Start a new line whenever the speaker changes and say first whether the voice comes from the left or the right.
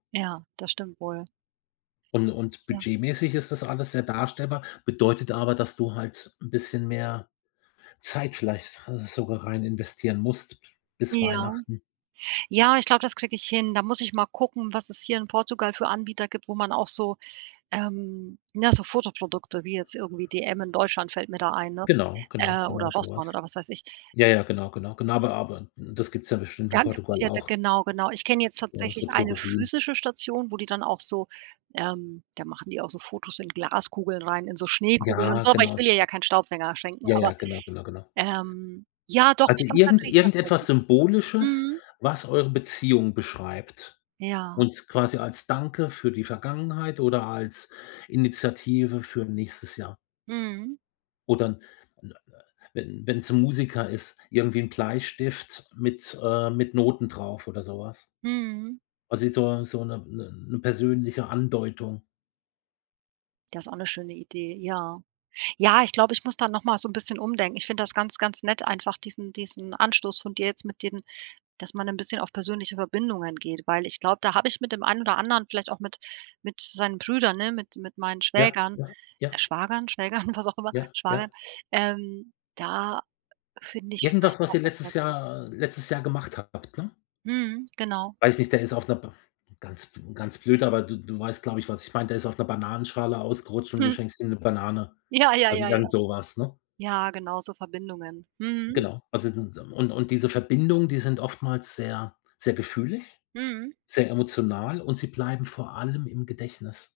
right: Ja, das stimmt wohl.
left: Und und
right: Ja.
left: budgetmäßig ist das alles sehr darstellbar, bedeutet aber, dass du halt 'n bisschen mehr Zeit vielleicht sogar rein investieren musst b bis
right: Ja.
left: Weihnachten.
right: Ja, ich glaube, das kriege ich hin. Da muss ich mal gucken, was es hier in Portugal für Anbieter gibt, wo man auch so ähm, ne, so Fotoprodukte, wie jetzt irgendwie DM in Deutschland fällt mir da ein, ne?
left: Genau, genau,
right: Äh, oder
left: genau so
right: Rossmann
left: was.
right: oder was weiß ich.
left: Ja, ja, genau, genau, gena aber aber n das gibt's ja bestimmt in
right: Dann gibt's
left: Portugal
right: hier d
left: auch.
right: genau, genau. Ich kenne jetzt
left: Oder,
right: tatsächlich
left: so
right: eine
left: Drogerien.
right: physische Station, wo die dann auch so ähm, da machen die auch so Fotos in Glaskugeln rein, in so Schneekugeln und
left: Ja,
right: so, aber ich will
left: genau.
right: ihr ja keinen Staubfänger schenken,
left: Ja,
right: aber
left: ja, genau, genau, genau.
right: ähm, ja doch,
left: Also
right: ich glaube, da
left: irgend
right: kann ich was finden.
left: irgendetwas Symbolisches,
right: Mhm.
left: was eure Beziehung beschreibt
right: Ja.
left: und quasi als Danke für die Vergangenheit oder als Initiative für nächstes Jahr.
right: Mhm.
left: Oder 'n 'n äh, wenn wenn's 'n Musiker ist, irgendwie 'n Bleistift mit äh, mit Noten drauf oder so was.
right: Mhm.
left: Also, jetzt so so 'ne 'ne 'ne persönliche Andeutung.
right: Das ist auch 'ne schöne Idee, ja. Ja, ich glaube, ich muss da noch mal so 'n bisschen umdenken. Ich finde das ganz, ganz nett einfach diesen diesen Anstoß von dir jetzt mit dem, dass man 'n bisschen auf persönlichere Verbindungen geht, weil ich glaube, da habe ich mit dem einen oder anderen vielleicht auch mit mit seinen Brüdern, ne, mit mit meinen
left: Ja,
right: Schwägern
left: ja, ja.
right: äh, Schwagern, Schwägern, was auch immer,
left: Ja,
right: Schwager
left: ja.
right: ähm, da finde ich
left: Irgendwas,
right: vielleicht
left: was
right: auch
left: ihr
right: was
left: letztes
right: Nettes.
left: Jahr äh, letztes Jahr gemacht habt, ne?
right: Mhm, genau.
left: Weiß nicht, der ist auf 'ner br ganz b ganz blöd, aber du du weißt, glaube ich, was ich meine. Der ist auf 'ner Bananenschale ausgerutscht und du
right: Hm.
left: schenkst ihm 'ne Banane,
right: Ja, ja,
left: also
right: ja, ja.
left: irgend so was, ne?
right: Ja, genau, so Verbindungen. Mhm.
left: Genau. Also d n und und diese Verbindungen, die sind oftmals sehr sehr gefühlig,
right: Mhm.
left: sehr emotional und sie bleiben vor allem im Gedächtnis.